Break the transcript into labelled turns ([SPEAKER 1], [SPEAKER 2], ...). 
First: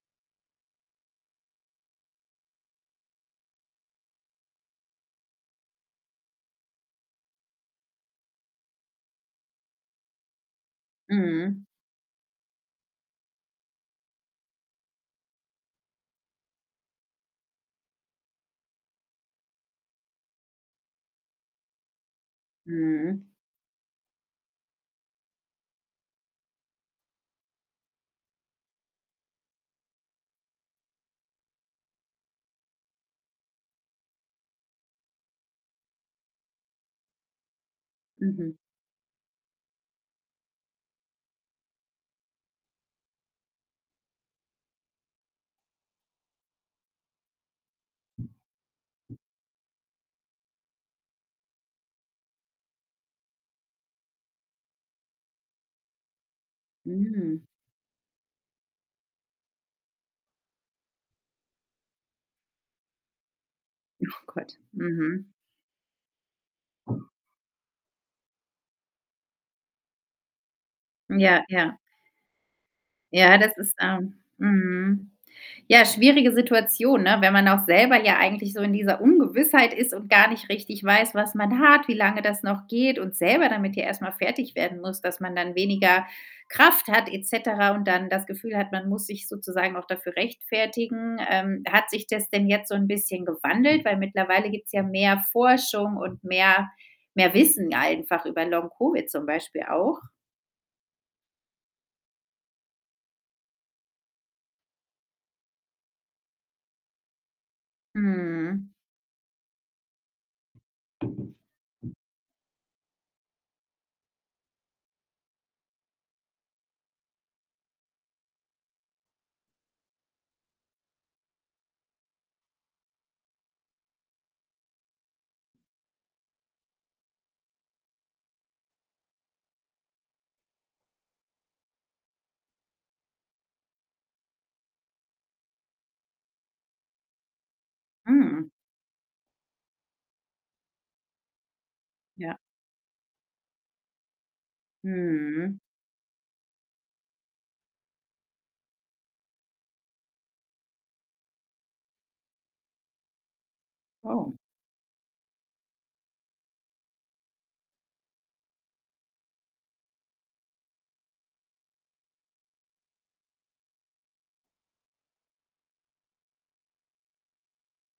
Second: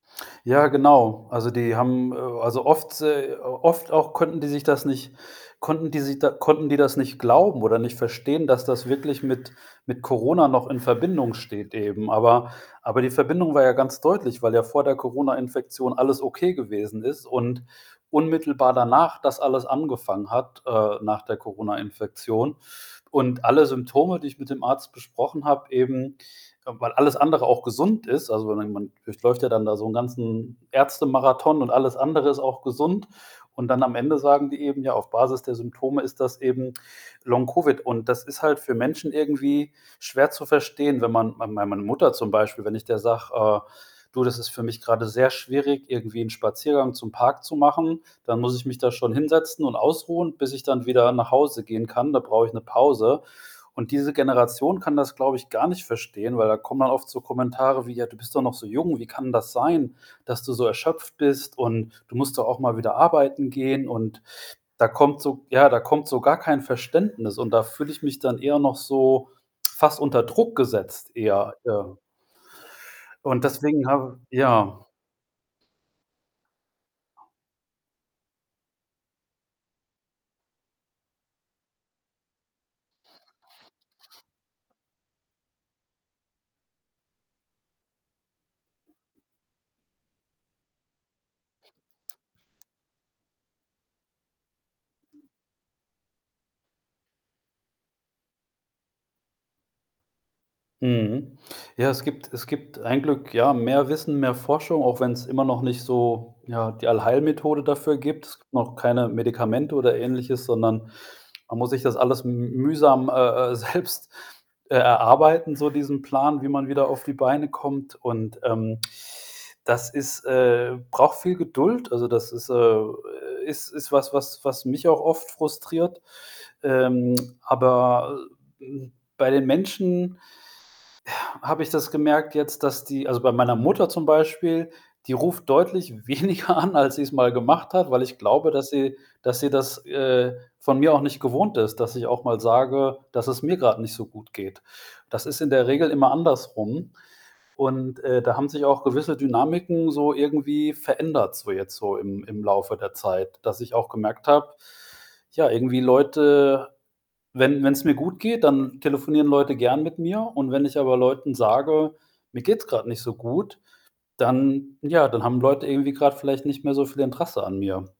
[SPEAKER 1] Ja, genau. Also, die haben äh, also, oft äh, oft auch konnten die sich das nicht konnten die sich da konnten die das nicht glauben, oder nicht verstehen, dass das wirklich mit mit Corona noch in Verbindung
[SPEAKER 2] Mhm.
[SPEAKER 1] steht eben. Aber Aber, die Verbindung war ja ganz deutlich, weil ja vor der Coronainfektion alles okay gewesen ist und unmittelbar danach, das alles angefangen hat, äh, nach der Coronainfektion.
[SPEAKER 2] Mhm.
[SPEAKER 1] Und alle Symptome, die ich mit dem Arzt besprochen habe, eben weil alles andere auch gesund ist. Also, man man durchläuft ja dann da so 'nen ganzen Ärztemarathon und alles andere ist auch gesund. Und dann am Ende sagen die eben: „Ja, auf Basis der Symptome, ist das eben Long Covid.“ Und das ist
[SPEAKER 2] Mhm.
[SPEAKER 1] halt für Menschen irgendwie schwer zu verstehen, wenn man mei bei meiner Mutter zum Beispiel, wenn ich der sage, äh: „Du, das ist für mich grade sehr schwierig, irgendwie 'nen Spaziergang zum Park zu machen, dann muss ich mich da schon hinsetzen und ausruhen, bis ich dann wieder nach Hause gehen kann. Da brauche ich 'ne Pause.“ Und diese Generation kann das, glaube ich, gar nicht verstehen, weil da kommen dann oft so
[SPEAKER 2] Mhm.
[SPEAKER 1] Kommentare wie: „Ja, du bist doch noch so jung. Wie kann das sein, dass du so erschöpft bist? Und du musst doch auch mal wieder arbeiten gehen.“ Und
[SPEAKER 2] Ach Gott,
[SPEAKER 1] da kommt
[SPEAKER 2] mhm.
[SPEAKER 1] so ja, da kommt so gar kein Verständnis und da fühle ich mich dann eher noch so fast unter Druck gesetzt,
[SPEAKER 2] Ja,
[SPEAKER 1] eher.
[SPEAKER 2] ja.
[SPEAKER 1] Ähm
[SPEAKER 2] Ja,
[SPEAKER 1] und
[SPEAKER 2] das ist,
[SPEAKER 1] deswegen
[SPEAKER 2] ähm
[SPEAKER 1] habe ja
[SPEAKER 2] mhm, ja, schwierige Situation, ne, wenn man auch selber, ja eigentlich, so in dieser Ungewissheit ist, und gar nicht richtig weiß, was man hat, wie lange das noch geht, und selber damit ja erst mal fertig werden muss, dass man dann weniger Kraft hat et cetera, und dann das Gefühl hat, man muss sich sozusagen noch dafür rechtfertigen. Ähm, hat sich das denn jetzt so 'n bisschen gewandelt? Weil mittlerweile gibt's ja mehr Forschung und mehr mehr Wissen einfach, über Long Covid, zum Beispiel auch.
[SPEAKER 1] Mhm, ja, es gibt es gibt ein Glück, ja, mehr Wissen, mehr Forschung, auch wenn's immer noch nicht so, ja, die Allheilmethode dafür gibt. Es gibt
[SPEAKER 2] Mhm.
[SPEAKER 1] noch keine Medikamente, oder Ähnliches, sondern man muss sich das alles m mühsam, äh, äh, selbst, äh, erarbeiten, so diesen Plan, wie man wieder auf die Beine kommt. Und, ähm, das ist äh, braucht viel Geduld. Also, das ist äh, äh, ist ist was, was was mich auch oft frustriert. Ähm, aber, äh hm, bei den Menschen, ja, habe ich das gemerkt jetzt, dass die also, bei meiner Mutter, zum Beispiel, die ruft deutlich weniger an, als sie's mal gemacht hat, weil ich glaube,
[SPEAKER 2] Mhm.
[SPEAKER 1] dass sie dass sie das, äh, von mir auch nicht gewohnt ist, dass ich auch
[SPEAKER 2] Ja.
[SPEAKER 1] mal sage, das es mir grad nicht so gut geht. Das ist in
[SPEAKER 2] Mhm.
[SPEAKER 1] der Regel immer andersrum und, äh, da haben sich auch gewisse Dynamiken, so irgendwie verändert, so jetzt, so im im Laufe der Zeit, dass ich auch gemerkt
[SPEAKER 2] Oh.
[SPEAKER 1] habe, ja, irgendwie Leute wenn wenn's mir gut geht, dann telefonieren Leute gerne mit mir. Und wenn ich aber Leuten sage: „Mir geht's grad nicht so gut.“ Dann ja, dann haben Leute irgendwie grad vielleicht nicht mehr so viel Interesse an mir.